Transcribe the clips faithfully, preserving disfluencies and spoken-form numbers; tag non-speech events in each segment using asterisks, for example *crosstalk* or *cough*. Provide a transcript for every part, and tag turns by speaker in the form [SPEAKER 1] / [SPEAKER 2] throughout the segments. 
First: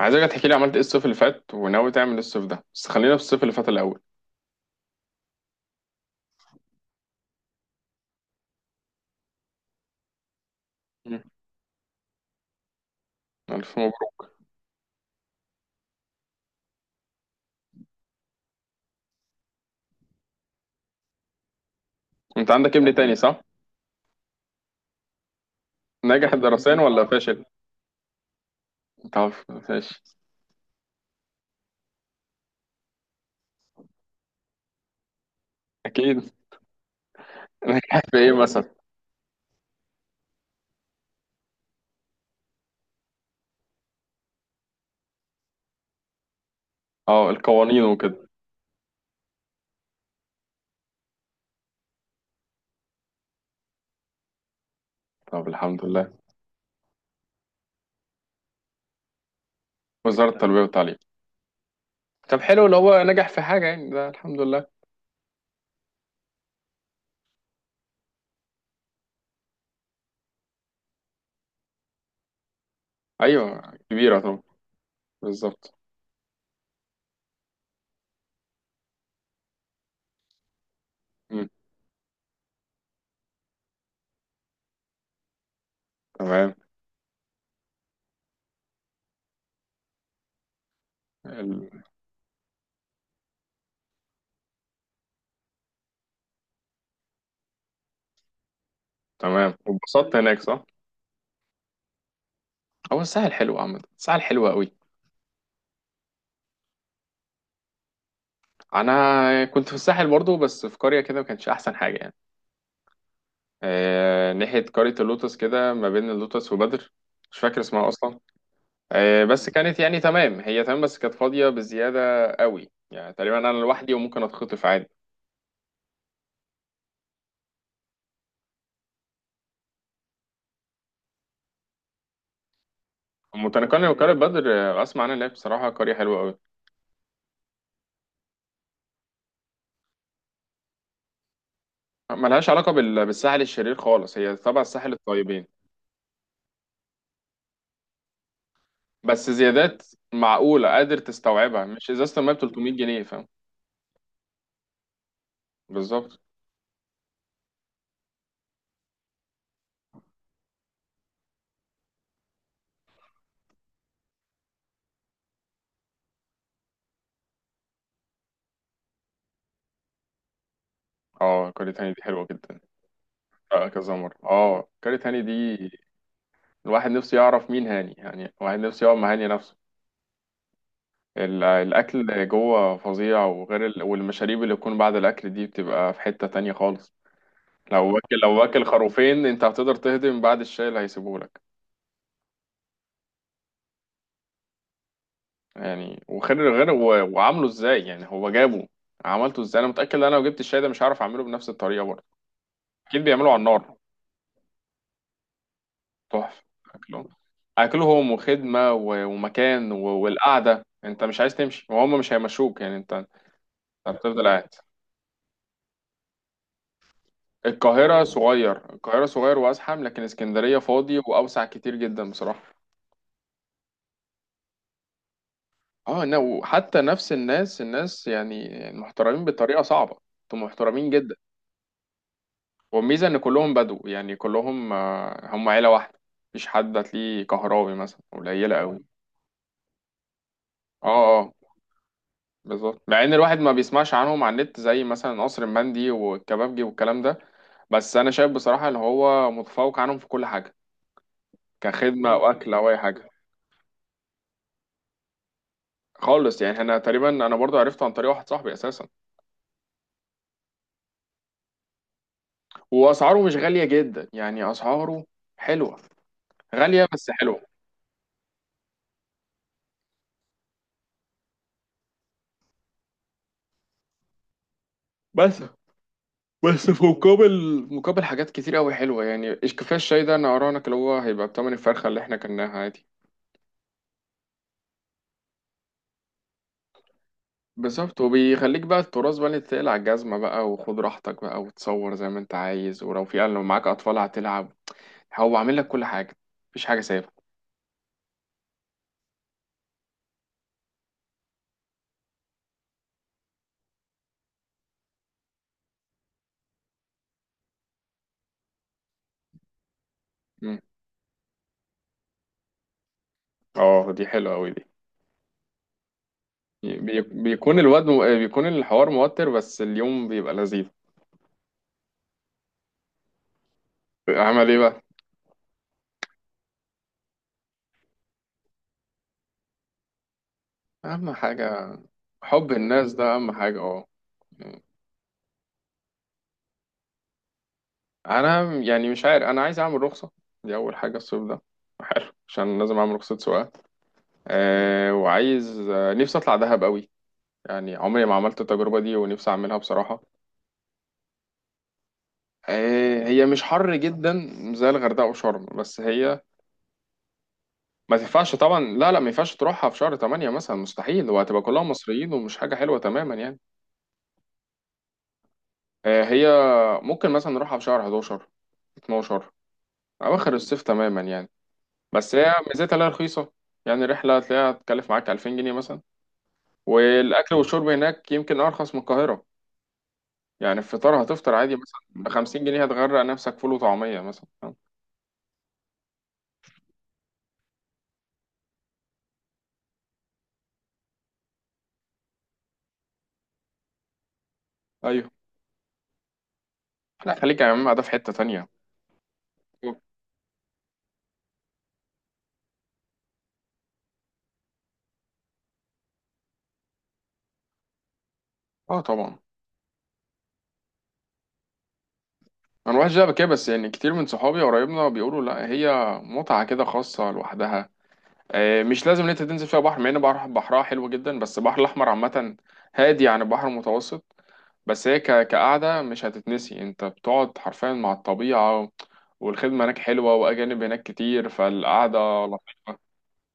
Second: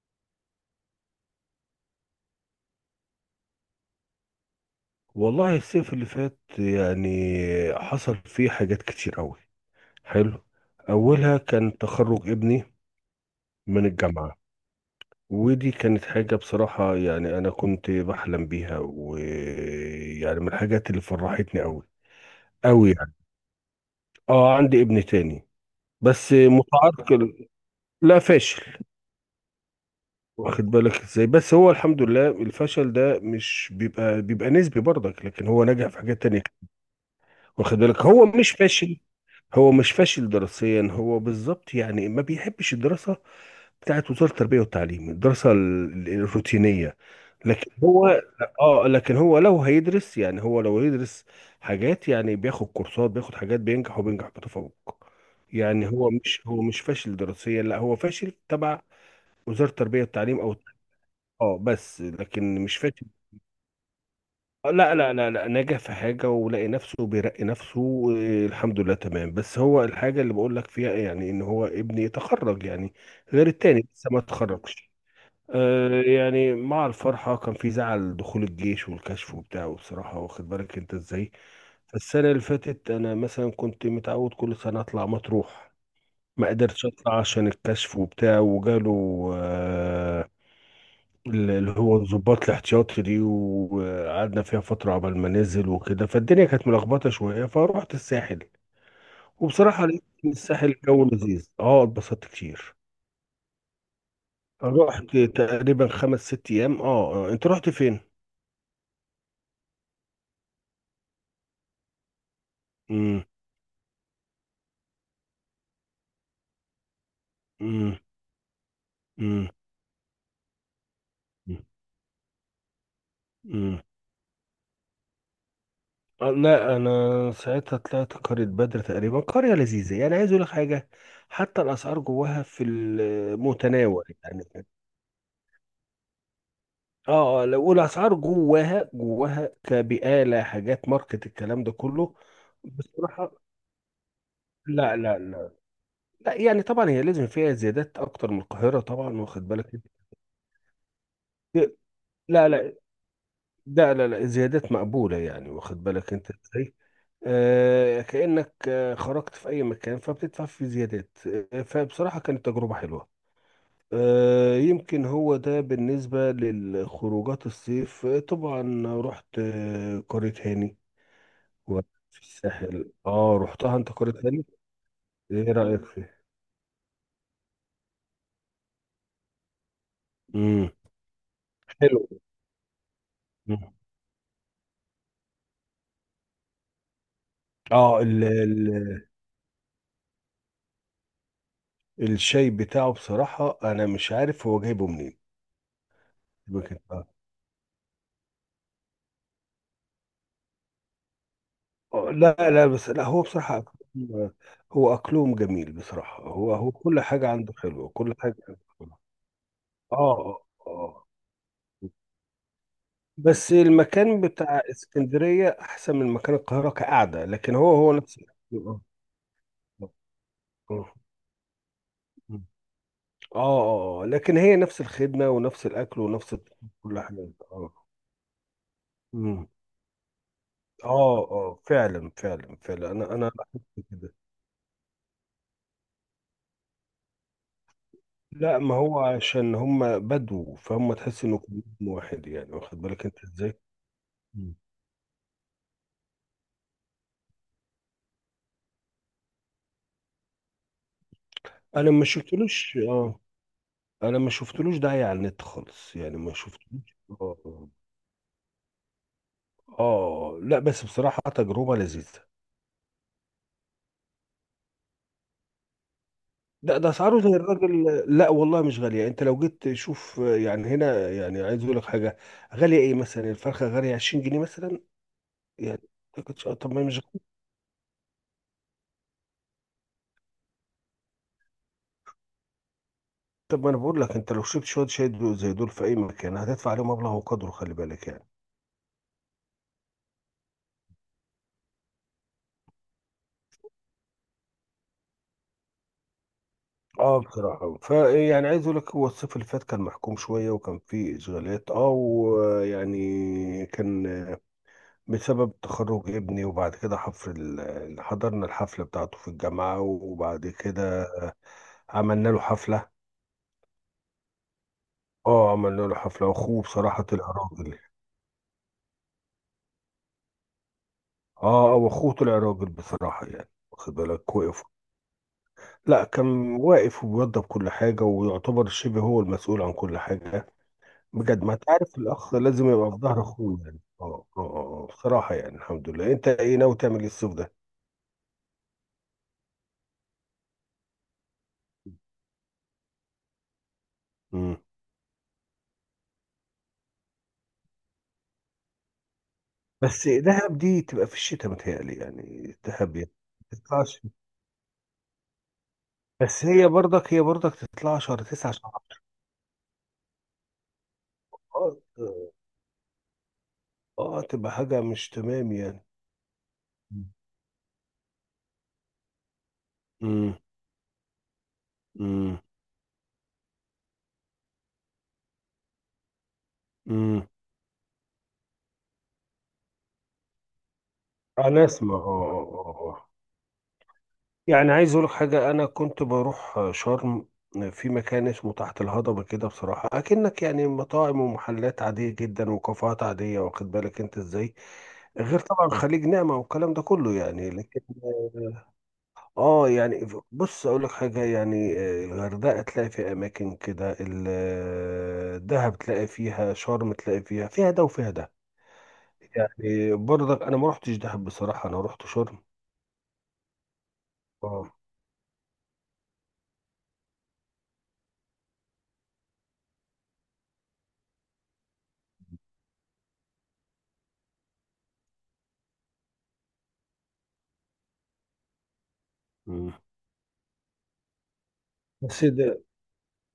[SPEAKER 1] عايزك تحكي لي عملت ايه الصيف اللي فات، وناوي تعمل ايه الصيف ده، بس خلينا في الصيف اللي فات الاول.
[SPEAKER 2] والله الصيف اللي فات، يعني حصل فيه حاجات كتير قوي. حلو.
[SPEAKER 1] مم.
[SPEAKER 2] اولها كان تخرج ابني
[SPEAKER 1] الف
[SPEAKER 2] من
[SPEAKER 1] مبروك.
[SPEAKER 2] الجامعة. ودي كانت حاجة بصراحة، يعني انا كنت بحلم بيها، ويعني من الحاجات اللي فرحتني قوي
[SPEAKER 1] انت عندك
[SPEAKER 2] قوي
[SPEAKER 1] ابن
[SPEAKER 2] يعني.
[SPEAKER 1] تاني صح؟
[SPEAKER 2] اه، عندي ابن تاني بس
[SPEAKER 1] ناجح دراسيا ولا
[SPEAKER 2] متعرق.
[SPEAKER 1] فاشل؟
[SPEAKER 2] لا، فاشل.
[SPEAKER 1] طب. فاشل.
[SPEAKER 2] واخد بالك ازاي؟ بس هو الحمد لله الفشل ده مش بيبقى بيبقى نسبي برضك، لكن هو نجح في حاجات
[SPEAKER 1] اكيد *laughs*
[SPEAKER 2] تانية. واخد
[SPEAKER 1] ناجح
[SPEAKER 2] بالك،
[SPEAKER 1] في
[SPEAKER 2] هو
[SPEAKER 1] ايه
[SPEAKER 2] مش
[SPEAKER 1] مثلا؟
[SPEAKER 2] فاشل. هو مش فاشل دراسيا، هو بالظبط يعني ما بيحبش الدراسة بتاعت وزارة التربية والتعليم، الدراسة ال- ال- الروتينية.
[SPEAKER 1] اه،
[SPEAKER 2] لكن
[SPEAKER 1] القوانين
[SPEAKER 2] هو
[SPEAKER 1] وكده.
[SPEAKER 2] اه لكن هو لو هيدرس، يعني هو لو يدرس حاجات، يعني بياخد كورسات، بياخد حاجات، بينجح وبينجح بتفوق.
[SPEAKER 1] طب الحمد
[SPEAKER 2] يعني هو
[SPEAKER 1] لله.
[SPEAKER 2] مش هو مش فاشل دراسيا، لا هو فاشل تبع وزارة التربية
[SPEAKER 1] وزارة
[SPEAKER 2] والتعليم او.
[SPEAKER 1] التربية والتعليم.
[SPEAKER 2] اه، بس
[SPEAKER 1] طب
[SPEAKER 2] لكن
[SPEAKER 1] حلو،
[SPEAKER 2] مش
[SPEAKER 1] لو هو
[SPEAKER 2] فاشل.
[SPEAKER 1] نجح في حاجة يعني ده الحمد لله.
[SPEAKER 2] لا، لا، لا، لا، نجح في حاجة ولقي نفسه بيرقي نفسه. آه، الحمد لله تمام. بس هو الحاجة اللي بقول لك فيها، يعني ان هو ابني تخرج يعني، غير
[SPEAKER 1] ايوه.
[SPEAKER 2] التاني لسه ما
[SPEAKER 1] كبيرة طبعا.
[SPEAKER 2] تخرجش.
[SPEAKER 1] بالظبط.
[SPEAKER 2] آه، يعني مع الفرحة كان في زعل، دخول الجيش والكشف وبتاعه بصراحة. واخد بالك انت ازاي؟
[SPEAKER 1] مم.
[SPEAKER 2] فالسنة اللي فاتت انا مثلا كنت متعود كل سنة اطلع مطروح. ما
[SPEAKER 1] تمام.
[SPEAKER 2] قدرتش اطلع عشان الكشف وبتاع وجاله آه،
[SPEAKER 1] ال...
[SPEAKER 2] اللي هو الضباط الاحتياطي دي، وقعدنا فيها فترة عبال ما ننزل وكده، فالدنيا كانت ملخبطة شوية، فروحت الساحل.
[SPEAKER 1] تمام،
[SPEAKER 2] وبصراحة لقيت
[SPEAKER 1] واتبسطت
[SPEAKER 2] إن
[SPEAKER 1] هناك صح؟
[SPEAKER 2] الساحل جو لذيذ، اه اتبسطت كتير.
[SPEAKER 1] هو الساحل حلو عامة، الساحل حلو قوي.
[SPEAKER 2] رحت تقريبا خمس ست أيام. اه آه، انت رحت فين؟
[SPEAKER 1] انا كنت في الساحل برضو، بس في قرية كده ما كانش احسن حاجة يعني.
[SPEAKER 2] مم.
[SPEAKER 1] آه، ناحية قرية اللوتس كده، ما بين اللوتس وبدر. مش فاكر اسمها
[SPEAKER 2] مم.
[SPEAKER 1] أصلا. آه،
[SPEAKER 2] مم.
[SPEAKER 1] بس كانت يعني تمام، هي تمام، بس كانت فاضية بزيادة قوي، يعني تقريبا أنا
[SPEAKER 2] مم.
[SPEAKER 1] لوحدي وممكن أتخطف عادي.
[SPEAKER 2] آه، لا، انا ساعتها طلعت قرية بدر. تقريبا قرية لذيذة، يعني عايز اقول لك حاجة، حتى الاسعار جواها في
[SPEAKER 1] متنقلة
[SPEAKER 2] المتناول
[SPEAKER 1] وقرية
[SPEAKER 2] يعني.
[SPEAKER 1] بدر. آه، أسمع عنها إن هي بصراحة قرية حلوة قوي.
[SPEAKER 2] اه اه لو اقول اسعار جواها جواها كبقاله، حاجات ماركت، الكلام ده كله.
[SPEAKER 1] ملهاش علاقة بال-
[SPEAKER 2] بصراحه،
[SPEAKER 1] بالساحل الشرير خالص، هي تبع الساحل
[SPEAKER 2] لا، لا،
[SPEAKER 1] الطيبين.
[SPEAKER 2] لا، لا، يعني طبعا هي لازم فيها زيادات اكتر من القاهره طبعا،
[SPEAKER 1] بس
[SPEAKER 2] واخد بالك
[SPEAKER 1] زيادات
[SPEAKER 2] انت.
[SPEAKER 1] معقولة قادر تستوعبها، مش إزازة المية ب
[SPEAKER 2] لا، لا،
[SPEAKER 1] ثلاثمائة جنيه، فاهم.
[SPEAKER 2] ده لا، لا زيادات مقبوله يعني، واخد بالك
[SPEAKER 1] بالظبط.
[SPEAKER 2] انت ازاي؟ آه، كانك آه، خرجت في اي مكان، فبتدفع في زيادات. آه، فبصراحه كانت تجربه حلوه. آه، يمكن هو ده بالنسبة للخروجات الصيف. آه، طبعا رحت آه، قرية هاني،
[SPEAKER 1] اه قرية
[SPEAKER 2] وقت
[SPEAKER 1] هاني دي
[SPEAKER 2] في
[SPEAKER 1] حلوة جدا.
[SPEAKER 2] الساحل. اه
[SPEAKER 1] آه،
[SPEAKER 2] رحتها انت
[SPEAKER 1] كذا مرة،
[SPEAKER 2] قرية تاني؟
[SPEAKER 1] اه قرية هاني
[SPEAKER 2] ايه
[SPEAKER 1] دي.
[SPEAKER 2] رأيك فيه؟
[SPEAKER 1] الواحد نفسه يعرف مين هاني يعني، الواحد نفسه يقعد مع هاني نفسه.
[SPEAKER 2] امم.
[SPEAKER 1] ال-
[SPEAKER 2] حلو.
[SPEAKER 1] الأكل جوه فظيع،
[SPEAKER 2] مم.
[SPEAKER 1] وغير ال... والمشاريب اللي بتكون بعد الأكل دي بتبقى في حتة تانية خالص. لو
[SPEAKER 2] اه
[SPEAKER 1] واكل،
[SPEAKER 2] ال
[SPEAKER 1] لو واكل
[SPEAKER 2] ال
[SPEAKER 1] خروفين، أنت هتقدر تهضم بعد الشاي اللي هيسيبهولك؟
[SPEAKER 2] الشاي بتاعه بصراحة انا مش عارف هو جايبه منين.
[SPEAKER 1] يعني وغير غير
[SPEAKER 2] ممكن. اه.
[SPEAKER 1] و... وعامله إزاي يعني هو جابه، عملته إزاي؟ أنا متأكد إن أنا لو جبت الشاي ده مش هعرف أعمله بنفس الطريقة برضه.
[SPEAKER 2] آه، لا، لا، بس
[SPEAKER 1] أكيد
[SPEAKER 2] لا، هو
[SPEAKER 1] بيعملوا على
[SPEAKER 2] بصراحة
[SPEAKER 1] النار.
[SPEAKER 2] أكلهم- هو اكلهم جميل بصراحة.
[SPEAKER 1] تحفة.
[SPEAKER 2] هو هو كل
[SPEAKER 1] أكلهم.
[SPEAKER 2] حاجة عنده حلوة،
[SPEAKER 1] أكلهم
[SPEAKER 2] كل حاجة عنده
[SPEAKER 1] وخدمة
[SPEAKER 2] حلوة.
[SPEAKER 1] و... ومكان و...
[SPEAKER 2] اه
[SPEAKER 1] والقعدة،
[SPEAKER 2] اه آه.
[SPEAKER 1] أنت مش عايز تمشي وهم مش هيمشوك يعني، أنت أنت
[SPEAKER 2] بس المكان
[SPEAKER 1] هتفضل قاعد.
[SPEAKER 2] بتاع اسكندرية احسن من مكان القاهرة كقعدة، لكن هو هو
[SPEAKER 1] القاهرة
[SPEAKER 2] نفس الأكل.
[SPEAKER 1] صغير،
[SPEAKER 2] آه،
[SPEAKER 1] القاهرة صغير وأزحم، لكن اسكندرية
[SPEAKER 2] آه.
[SPEAKER 1] فاضي وأوسع كتير جدا
[SPEAKER 2] آه.
[SPEAKER 1] بصراحة.
[SPEAKER 2] اه اه آه. لكن هي نفس الخدمة ونفس الأكل
[SPEAKER 1] اه، نا-
[SPEAKER 2] ونفس
[SPEAKER 1] وحتى
[SPEAKER 2] كل
[SPEAKER 1] نفس
[SPEAKER 2] حاجة.
[SPEAKER 1] الناس،
[SPEAKER 2] اه
[SPEAKER 1] الناس يعني محترمين
[SPEAKER 2] مم.
[SPEAKER 1] بطريقة صعبة. انتوا محترمين جدا.
[SPEAKER 2] اه اه فعلا، فعلا، فعلا،
[SPEAKER 1] والميزة
[SPEAKER 2] أنا
[SPEAKER 1] إن
[SPEAKER 2] أنا
[SPEAKER 1] كلهم
[SPEAKER 2] لاحظت
[SPEAKER 1] بدو،
[SPEAKER 2] كده.
[SPEAKER 1] يعني كلهم، آه، هم عيلة واحدة. مفيش حد هتلاقيه كهراوي مثلا،
[SPEAKER 2] لا،
[SPEAKER 1] قليلة
[SPEAKER 2] ما
[SPEAKER 1] أوي.
[SPEAKER 2] هو عشان هم بدو،
[SPEAKER 1] اه،
[SPEAKER 2] فهم تحس
[SPEAKER 1] اه،
[SPEAKER 2] إنه كلهم واحد، يعني واخد
[SPEAKER 1] بالظبط، مع
[SPEAKER 2] بالك
[SPEAKER 1] إن
[SPEAKER 2] أنت
[SPEAKER 1] الواحد ما
[SPEAKER 2] إزاي؟
[SPEAKER 1] بيسمعش عنهم على
[SPEAKER 2] مم.
[SPEAKER 1] النت زي مثلا قصر المندي والكبابجي والكلام ده. بس أنا شايف بصراحة إن هو متفوق عنهم في كل حاجة،
[SPEAKER 2] أنا ما
[SPEAKER 1] كخدمة وأكل أو
[SPEAKER 2] شفتلوش.
[SPEAKER 1] أي حاجة.
[SPEAKER 2] اه أنا ما شفتلوش داعي على النت خالص، يعني ما
[SPEAKER 1] خالص، يعني انا
[SPEAKER 2] شفتلوش.
[SPEAKER 1] تقريبا انا
[SPEAKER 2] اه
[SPEAKER 1] برضو
[SPEAKER 2] اه
[SPEAKER 1] عرفته عن طريق واحد صاحبي اساسا.
[SPEAKER 2] آه. آه. لا، بس بصراحة تجربة لذيذة.
[SPEAKER 1] واسعاره مش غاليه جدا، يعني اسعاره حلوه.
[SPEAKER 2] ده
[SPEAKER 1] غاليه
[SPEAKER 2] ده
[SPEAKER 1] بس
[SPEAKER 2] اسعاره زي
[SPEAKER 1] حلوه.
[SPEAKER 2] الراجل، لا والله مش غاليه. انت لو جيت تشوف يعني هنا، يعني عايز اقول لك حاجه، غاليه ايه؟ مثلا الفرخه غاليه عشرين جنيه مثلا
[SPEAKER 1] بس
[SPEAKER 2] يعني. ما كنتش-
[SPEAKER 1] بس
[SPEAKER 2] طب ما
[SPEAKER 1] في
[SPEAKER 2] هي مش
[SPEAKER 1] مقابل
[SPEAKER 2] غالية.
[SPEAKER 1] مقابل حاجات كتير قوي حلوه، يعني إيش كفايه الشاي ده، انا اراهنك اللي هو هيبقى بتمن الفرخه اللي احنا كلناها عادي.
[SPEAKER 2] طب ما انا بقول لك، انت لو شربت شويه شاي دول- زي دول في اي مكان هتدفع عليهم مبلغ وقدره، خلي
[SPEAKER 1] بالظبط،
[SPEAKER 2] بالك يعني.
[SPEAKER 1] وبيخليك بقى التراث بقى اللي تقلع على الجزمه بقى، وخد راحتك بقى وتصور زي ما انت عايز، ولو في لو معاك اطفال هتلعب، هو عامل لك كل حاجه، مفيش حاجه سايبه.
[SPEAKER 2] اه بصراحه فيعني عايز اقول لك، هو الصيف اللي فات كان محكوم شويه، وكان فيه اشغالات، اه ويعني كان بسبب تخرج ابني. وبعد كده حفر ال- حضرنا الحفله بتاعته في الجامعه، وبعد
[SPEAKER 1] مم.
[SPEAKER 2] كده عملنا له حفلة.
[SPEAKER 1] اه دي حلوه قوي دي.
[SPEAKER 2] اه عملنا له حفلة، واخوه
[SPEAKER 1] بي-
[SPEAKER 2] بصراحة طلع
[SPEAKER 1] بيكون
[SPEAKER 2] راجل.
[SPEAKER 1] الواد، بيكون الحوار موتر بس اليوم بيبقى لذيذ.
[SPEAKER 2] اه اه واخوه طلع راجل بصراحة، يعني واخد بالك،
[SPEAKER 1] عمل ايه
[SPEAKER 2] وقف.
[SPEAKER 1] بقى؟
[SPEAKER 2] لا، كان واقف وبيوضب كل حاجة، ويعتبر شبه هو المسؤول عن كل حاجة.
[SPEAKER 1] اهم
[SPEAKER 2] بجد، ما
[SPEAKER 1] حاجة.
[SPEAKER 2] تعرف الأخ
[SPEAKER 1] حب
[SPEAKER 2] لازم يبقى
[SPEAKER 1] الناس
[SPEAKER 2] في
[SPEAKER 1] ده
[SPEAKER 2] ظهر
[SPEAKER 1] اهم حاجة،
[SPEAKER 2] أخوه يعني.
[SPEAKER 1] اه.
[SPEAKER 2] اه اه اه آه، بصراحة يعني الحمد لله. أنت إيه ناوي تعمل إيه الصيف ده؟
[SPEAKER 1] انا يعني مش عارف، انا عايز اعمل رخصة، دي اول حاجة الصيف ده. حلو عشان لازم اعمل رخصة سواقة.
[SPEAKER 2] مم.
[SPEAKER 1] أه وعايز، آه، نفسي اطلع دهب قوي، يعني عمري ما عملت التجربة دي ونفسي اعملها بصراحة.
[SPEAKER 2] بس دهب دي تبقى في الشتاء متهيألي، يعني دهب
[SPEAKER 1] أه
[SPEAKER 2] يعني.
[SPEAKER 1] هي مش
[SPEAKER 2] ما
[SPEAKER 1] حر
[SPEAKER 2] تطلعش.
[SPEAKER 1] جدا زي الغردقة وشرم، بس هي
[SPEAKER 2] بس هي برضك هي برضك
[SPEAKER 1] ما
[SPEAKER 2] تطلع شهر
[SPEAKER 1] تنفعش
[SPEAKER 2] تسعة،
[SPEAKER 1] طبعا،
[SPEAKER 2] شهر
[SPEAKER 1] لا لا، ما ينفعش تروحها في شهر تمانية مثلا، مستحيل، وهتبقى كلهم مصريين
[SPEAKER 2] عشرة.
[SPEAKER 1] ومش حاجة حلوة تماما يعني.
[SPEAKER 2] اه تبقى حاجة مش تمام يعني.
[SPEAKER 1] آه، هي
[SPEAKER 2] مم.
[SPEAKER 1] ممكن مثلا نروحها في شهر حداشر، اتناشر، أواخر
[SPEAKER 2] امم.
[SPEAKER 1] الصيف تماما يعني. بس هي
[SPEAKER 2] امم.
[SPEAKER 1] ميزتها لها رخيصة، يعني الرحلة هتلاقيها تكلف معاك ألفين جنيه مثلا،
[SPEAKER 2] امم.
[SPEAKER 1] والأكل والشرب هناك يمكن أرخص من القاهرة. يعني الفطار هتفطر عادي
[SPEAKER 2] انا
[SPEAKER 1] مثلا
[SPEAKER 2] اسمع. اه
[SPEAKER 1] ب 50
[SPEAKER 2] اه
[SPEAKER 1] جنيه
[SPEAKER 2] اه آه.
[SPEAKER 1] هتغرق
[SPEAKER 2] آه.
[SPEAKER 1] نفسك فول وطعمية مثلا.
[SPEAKER 2] يعني عايز اقول لك حاجة، انا كنت بروح شرم، في مكان اسمه تحت الهضبة كده، بصراحة اكنك يعني مطاعم ومحلات عادية جدا وكافيهات عادية، واخد بالك انت ازاي؟
[SPEAKER 1] أيوه.
[SPEAKER 2] غير طبعا خليج نعمة والكلام ده كله
[SPEAKER 1] لا خليك يا
[SPEAKER 2] يعني،
[SPEAKER 1] عم،
[SPEAKER 2] لكن
[SPEAKER 1] ده في حتة تانية.
[SPEAKER 2] اه آه، يعني بص اقول لك حاجه، يعني آه، الغردقه تلاقي فيها اماكن كده، ال- آه، دهب تلاقي فيها، شرم تلاقي فيها، فيها ده وفيها ده.
[SPEAKER 1] اه طبعا.
[SPEAKER 2] يعني برضك انا ما رحتش دهب بصراحه، انا رحت شرم.
[SPEAKER 1] انا الواحد شايف كده، بس يعني كتير من صحابي
[SPEAKER 2] اه.
[SPEAKER 1] وقرايبنا بيقولوا لا، هي متعه كده خاصه لوحدها. آه، مش لازم ان انت تنزل فيها بحر، مع ان بحر بحرها حلو جدا، بس البحر الاحمر عامه هادي عن البحر المتوسط. بس هي ك- كقعده مش هتتنسي، انت بتقعد حرفيا مع الطبيعه، والخدمه
[SPEAKER 2] مم.
[SPEAKER 1] هناك حلوه، واجانب هناك كتير، فالقعده
[SPEAKER 2] بس ده،
[SPEAKER 1] لطيفه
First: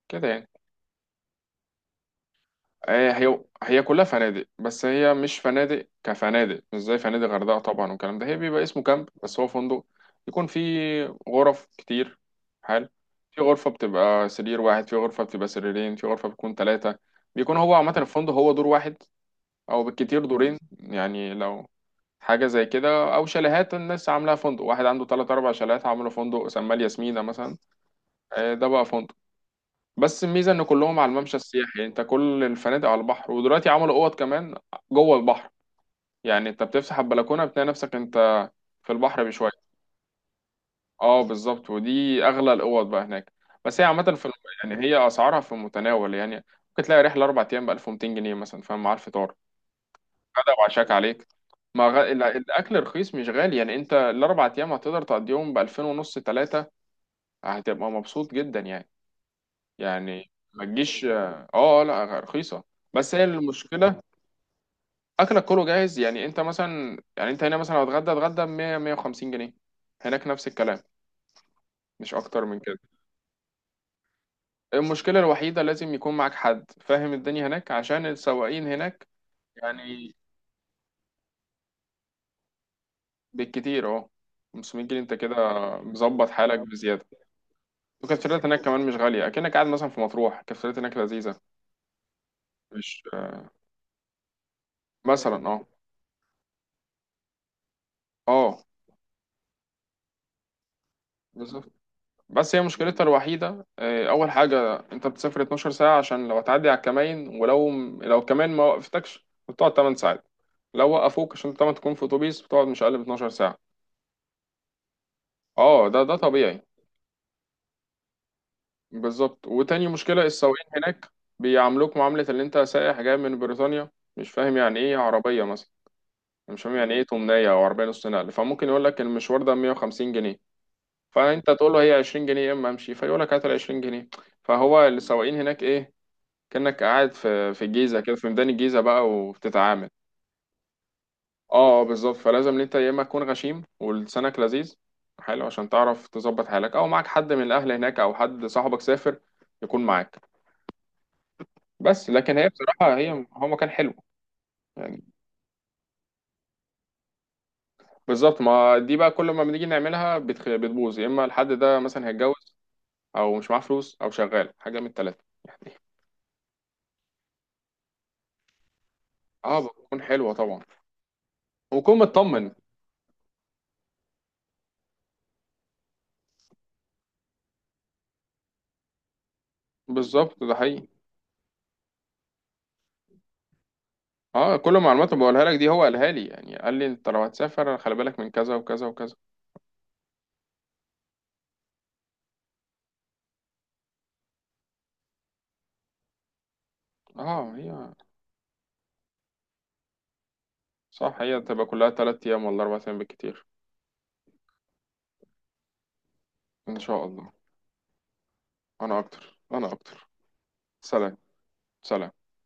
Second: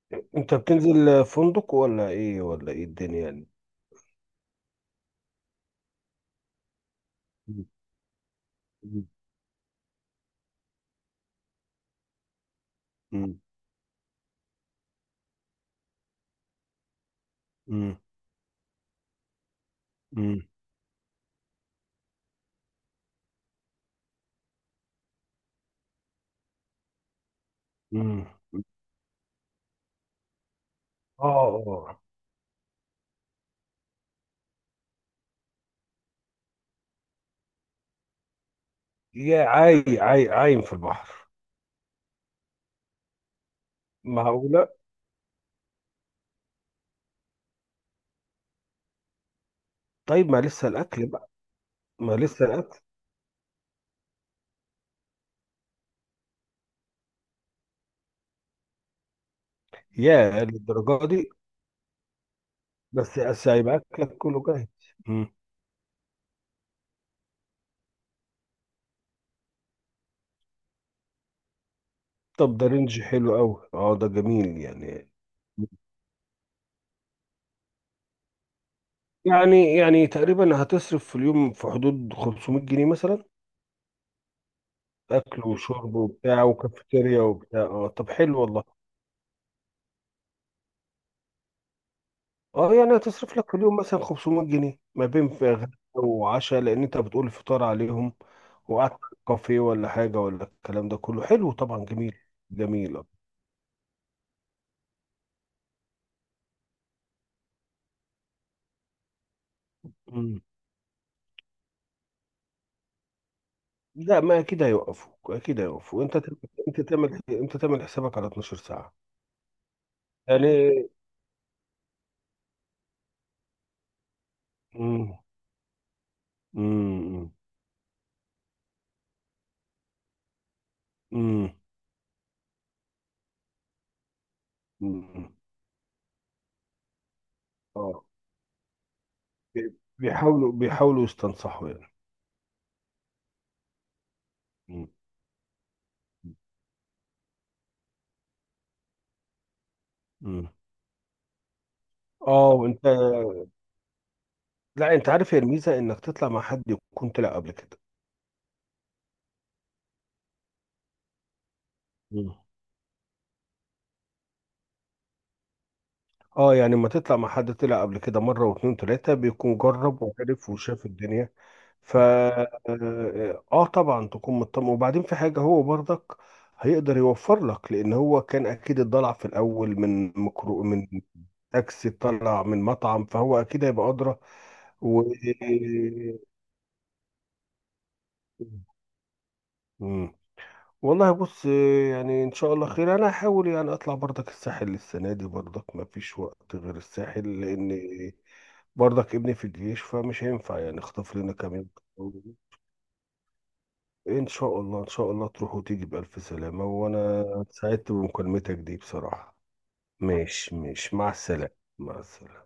[SPEAKER 1] كده يعني.
[SPEAKER 2] انت بتنزل فندق ولا ايه، ولا ايه
[SPEAKER 1] هي
[SPEAKER 2] الدنيا
[SPEAKER 1] هي
[SPEAKER 2] يعني؟
[SPEAKER 1] هي كلها فنادق، بس هي مش فنادق كفنادق، مش زي فنادق غردقة
[SPEAKER 2] مم.
[SPEAKER 1] طبعا والكلام ده، هي بيبقى اسمه كامب بس هو فندق، يكون فيه غرف كتير. حلو.
[SPEAKER 2] مم.
[SPEAKER 1] في غرفة بتبقى سرير واحد، في غرفة بتبقى سريرين، في غرفة بتكون ثلاثة. بيكون هو عامة
[SPEAKER 2] مم.
[SPEAKER 1] الفندق هو دور واحد، أو بالكتير
[SPEAKER 2] مم.
[SPEAKER 1] دورين، يعني لو حاجة زي كده، أو شاليهات الناس عاملاها فندق، واحد عنده تلات أربع شاليهات عامله فندق سماه الياسمينة مثلا.
[SPEAKER 2] مم.
[SPEAKER 1] آه، ده بقى فندق. بس الميزه ان كلهم على الممشى
[SPEAKER 2] اه
[SPEAKER 1] السياحي، يعني
[SPEAKER 2] اه
[SPEAKER 1] انت كل الفنادق على البحر، ودلوقتي عملوا اوض كمان جوه البحر، يعني انت بتفتح البلكونه بتلاقي نفسك انت في البحر
[SPEAKER 2] يا
[SPEAKER 1] بشويه.
[SPEAKER 2] عاي عاي عايم في
[SPEAKER 1] اه
[SPEAKER 2] البحر؟
[SPEAKER 1] بالظبط، ودي اغلى الاوض بقى هناك. بس هي عامه في الم...
[SPEAKER 2] معقولة!
[SPEAKER 1] يعني هي اسعارها في المتناول يعني، ممكن تلاقي رحله اربع ايام ب ألف ومئتين جنيه مثلا، فاهم، مع الفطار،
[SPEAKER 2] طيب، ما
[SPEAKER 1] غدا
[SPEAKER 2] لسه
[SPEAKER 1] وعشاك
[SPEAKER 2] الأكل
[SPEAKER 1] عليك.
[SPEAKER 2] بقى.
[SPEAKER 1] ما غ...
[SPEAKER 2] ما
[SPEAKER 1] ال-
[SPEAKER 2] لسه
[SPEAKER 1] الاكل
[SPEAKER 2] الأكل.
[SPEAKER 1] رخيص مش غالي، يعني انت الاربع ايام هتقدر تقضيهم ب ألفين ونص، ثلاثه، هتبقى مبسوط جدا يعني. يعني
[SPEAKER 2] يا
[SPEAKER 1] ما تجيش،
[SPEAKER 2] للدرجة دي!
[SPEAKER 1] اه، آه، لا رخيصه. بس
[SPEAKER 2] بس
[SPEAKER 1] هي
[SPEAKER 2] بس هيبقى
[SPEAKER 1] المشكله
[SPEAKER 2] أكلك كله جاهز. مم.
[SPEAKER 1] اكلك كله جاهز، يعني انت مثلا، يعني انت هنا مثلا لو اتغدى، اتغدى ب مية، مية وخمسين جنيه، هناك نفس الكلام، مش اكتر
[SPEAKER 2] طب
[SPEAKER 1] من
[SPEAKER 2] ده
[SPEAKER 1] كده.
[SPEAKER 2] رينج حلو أوي. اه ده جميل يعني.
[SPEAKER 1] المشكله الوحيده لازم يكون معاك حد فاهم الدنيا هناك عشان السواقين هناك
[SPEAKER 2] يعني يعني
[SPEAKER 1] يعني،
[SPEAKER 2] تقريبا هتصرف في اليوم في حدود خمسمية جنيه مثلا،
[SPEAKER 1] بالكتير اهو خمسمية جنيه، انت كده
[SPEAKER 2] اكل وشرب
[SPEAKER 1] مظبط
[SPEAKER 2] وبتاع
[SPEAKER 1] حالك بزياده.
[SPEAKER 2] وكافيتيريا وبتاع. اه طب حلو
[SPEAKER 1] والكافتريات هناك
[SPEAKER 2] والله.
[SPEAKER 1] كمان مش غاليه، اكنك قاعد مثلا في مطروح، الكافتريات هناك لذيذه.
[SPEAKER 2] اه يعني
[SPEAKER 1] مش،
[SPEAKER 2] هتصرف لك
[SPEAKER 1] آه،
[SPEAKER 2] في اليوم مثلا خمسمائة جنيه ما بين
[SPEAKER 1] مثلا،
[SPEAKER 2] في
[SPEAKER 1] اه،
[SPEAKER 2] غدا وعشاء، لان انت بتقول فطار عليهم،
[SPEAKER 1] اه،
[SPEAKER 2] وقعدت في كافيه ولا حاجه، ولا الكلام ده كله. حلو
[SPEAKER 1] بس
[SPEAKER 2] طبعا، جميل.
[SPEAKER 1] بس هي
[SPEAKER 2] جميل.
[SPEAKER 1] مشكلتها
[SPEAKER 2] اه
[SPEAKER 1] الوحيدة، آه، أول حاجة أنت بتسافر 12 ساعة، عشان لو هتعدي على الكماين، ولو لو كمان ما وقفتكش بتقعد 8 ساعات،
[SPEAKER 2] مم.
[SPEAKER 1] لو وقفوك عشان طبعا تكون في أتوبيس بتقعد مش أقل من 12 ساعة.
[SPEAKER 2] لا، ما اكيد هيوقفوك، اكيد
[SPEAKER 1] أه
[SPEAKER 2] هيوقفوك.
[SPEAKER 1] ده، ده
[SPEAKER 2] انت تعمل-
[SPEAKER 1] طبيعي.
[SPEAKER 2] انت تعمل انت تعمل حسابك على 12 ساعه
[SPEAKER 1] بالظبط، وتاني مشكلة السواقين
[SPEAKER 2] يعني.
[SPEAKER 1] هناك، بيعاملوك معاملة اللي أنت سائح جاي من بريطانيا، مش فاهم يعني إيه
[SPEAKER 2] امم.
[SPEAKER 1] عربية مثلا، مش فاهم يعني إيه تمنية أو عربية نص نقل، فممكن يقول لك المشوار ده مئة وخمسين جنيه، فأنت
[SPEAKER 2] امم.
[SPEAKER 1] تقول له هي عشرين جنيه يا إما أمشي، فيقول لك هات ال عشرين جنيه. فهو
[SPEAKER 2] امم.
[SPEAKER 1] السواقين هناك إيه، كأنك قاعد في في الجيزة كده، في ميدان الجيزة بقى
[SPEAKER 2] بي-
[SPEAKER 1] وبتتعامل.
[SPEAKER 2] بيحاولوا بيحاولوا
[SPEAKER 1] اه،
[SPEAKER 2] يستنصحوا
[SPEAKER 1] آه،
[SPEAKER 2] يعني.
[SPEAKER 1] بالظبط، فلازم إن انت يا اما تكون غشيم ولسانك لذيذ
[SPEAKER 2] مم.
[SPEAKER 1] حلو، عشان تعرف تظبط حالك، او معاك حد من الاهل هناك او حد صاحبك سافر يكون معاك.
[SPEAKER 2] مم.
[SPEAKER 1] بس لكن
[SPEAKER 2] اه
[SPEAKER 1] هي
[SPEAKER 2] وانت.
[SPEAKER 1] بصراحة، هي هو مكان حلو
[SPEAKER 2] لا،
[SPEAKER 1] يعني.
[SPEAKER 2] انت عارف هي الميزه انك تطلع مع حد يكون طلع قبل كده.
[SPEAKER 1] بالظبط، ما دي بقى كل ما بنيجي نعملها بتخ... بتبوظ، يا اما الحد ده مثلا
[SPEAKER 2] مم.
[SPEAKER 1] هيتجوز، او مش معاه فلوس، او شغال، حاجة من التلاتة يعني.
[SPEAKER 2] اه يعني لما تطلع مع حد طلع قبل كده مره واتنين تلاته، بيكون
[SPEAKER 1] اه، بتكون
[SPEAKER 2] جرب
[SPEAKER 1] حلوة
[SPEAKER 2] وعرف
[SPEAKER 1] طبعا،
[SPEAKER 2] وشاف الدنيا. ف
[SPEAKER 1] وكون مطمن.
[SPEAKER 2] اه آه طبعا تكون مطمئن، وبعدين في حاجه هو برضك هيقدر يوفر لك، لان هو كان اكيد اتضلع في الاول، من
[SPEAKER 1] بالظبط ده
[SPEAKER 2] مكرو، من
[SPEAKER 1] حقيقي.
[SPEAKER 2] تاكسي، طلع من مطعم، فهو اكيد هيبقى ادرى.
[SPEAKER 1] اه، كل
[SPEAKER 2] و.
[SPEAKER 1] المعلومات اللي بقولها لك دي هو قالها لي، يعني قال لي انت لو هتسافر خلي بالك من كذا وكذا وكذا.
[SPEAKER 2] مم. والله بص، يعني ان شاء الله خير. انا هحاول يعني اطلع برضك الساحل السنه دي، برضك ما فيش وقت غير الساحل،
[SPEAKER 1] اه هي.
[SPEAKER 2] لان برضك ابني في الجيش، فمش هينفع يعني، اخطف
[SPEAKER 1] صح،
[SPEAKER 2] لنا
[SPEAKER 1] هي
[SPEAKER 2] كام
[SPEAKER 1] تبقى
[SPEAKER 2] يوم.
[SPEAKER 1] كلها تلات ايام ولا اربع ايام بالكتير.
[SPEAKER 2] ان شاء الله، ان شاء الله تروح وتيجي بالف سلامه،
[SPEAKER 1] ان شاء
[SPEAKER 2] وانا
[SPEAKER 1] الله.
[SPEAKER 2] سعدت بمكالمتك دي
[SPEAKER 1] انا
[SPEAKER 2] بصراحه.
[SPEAKER 1] اكتر، انا اكتر.
[SPEAKER 2] ماشي، ماشي، مع
[SPEAKER 1] سلام.
[SPEAKER 2] السلامه، مع
[SPEAKER 1] سلام.
[SPEAKER 2] السلامه.